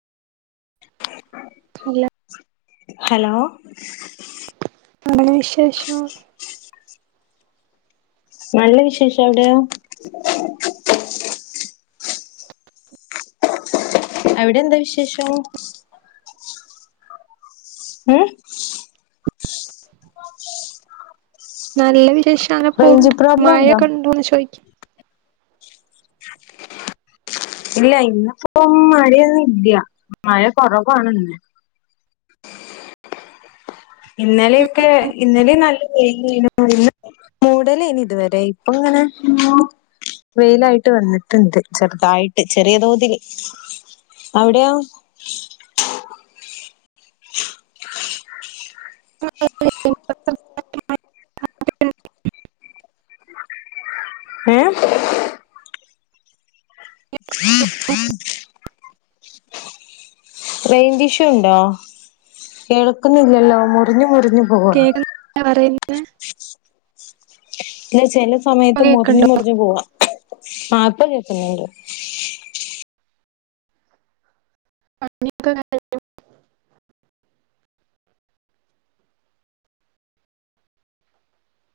അല്ല ഹലോ എന്താണ് വിശേഷം നല്ല വിശേഷം എവിടെയോ അവിടെ എന്താ വിശേഷം ഉം നല്ല വിശേഷാണ് റേഞ്ച് പോണ്ട് പ്രോബ്ലം ഉണ്ടോ മഴയൊക്കെണ്ടോന്ന് ചോദിക്കും ഇല്ല ഇന്നപ്പോ മഴയൊന്നും ഇല്ല മഴ കൊറവാണ് ഇന്ന് ഇന്നലെയൊക്കെ ഇന്നലെ നല്ല വെയിലാണ് മൂടലാണ് ഇതുവരെ ഇപ്പ അ വെയിലായിട്ട് വന്നിട്ടുണ്ട് ചെറുതായിട്ട് ചെറിയ തോതിൽ അവിടെയൊ അം [unintelligible] ഏ റേഞ്ച് ഇഷ്യൂ ഉണ്ടോ കേൾക്കുന്നില്ലല്ലോ മുറിഞ്ഞു മുറിഞ്ഞു പോകണ് കേൾക്കുന്നില്ല [unintelligible] ഇല്ല ചില ഇപ്പൊ സമയത്ത് മുറിഞ്ഞു മുറിഞ്ഞു പോവാ ആഹ ഇപ്പൊ കേൾക്കുന്നുണ്ട് [inaudible]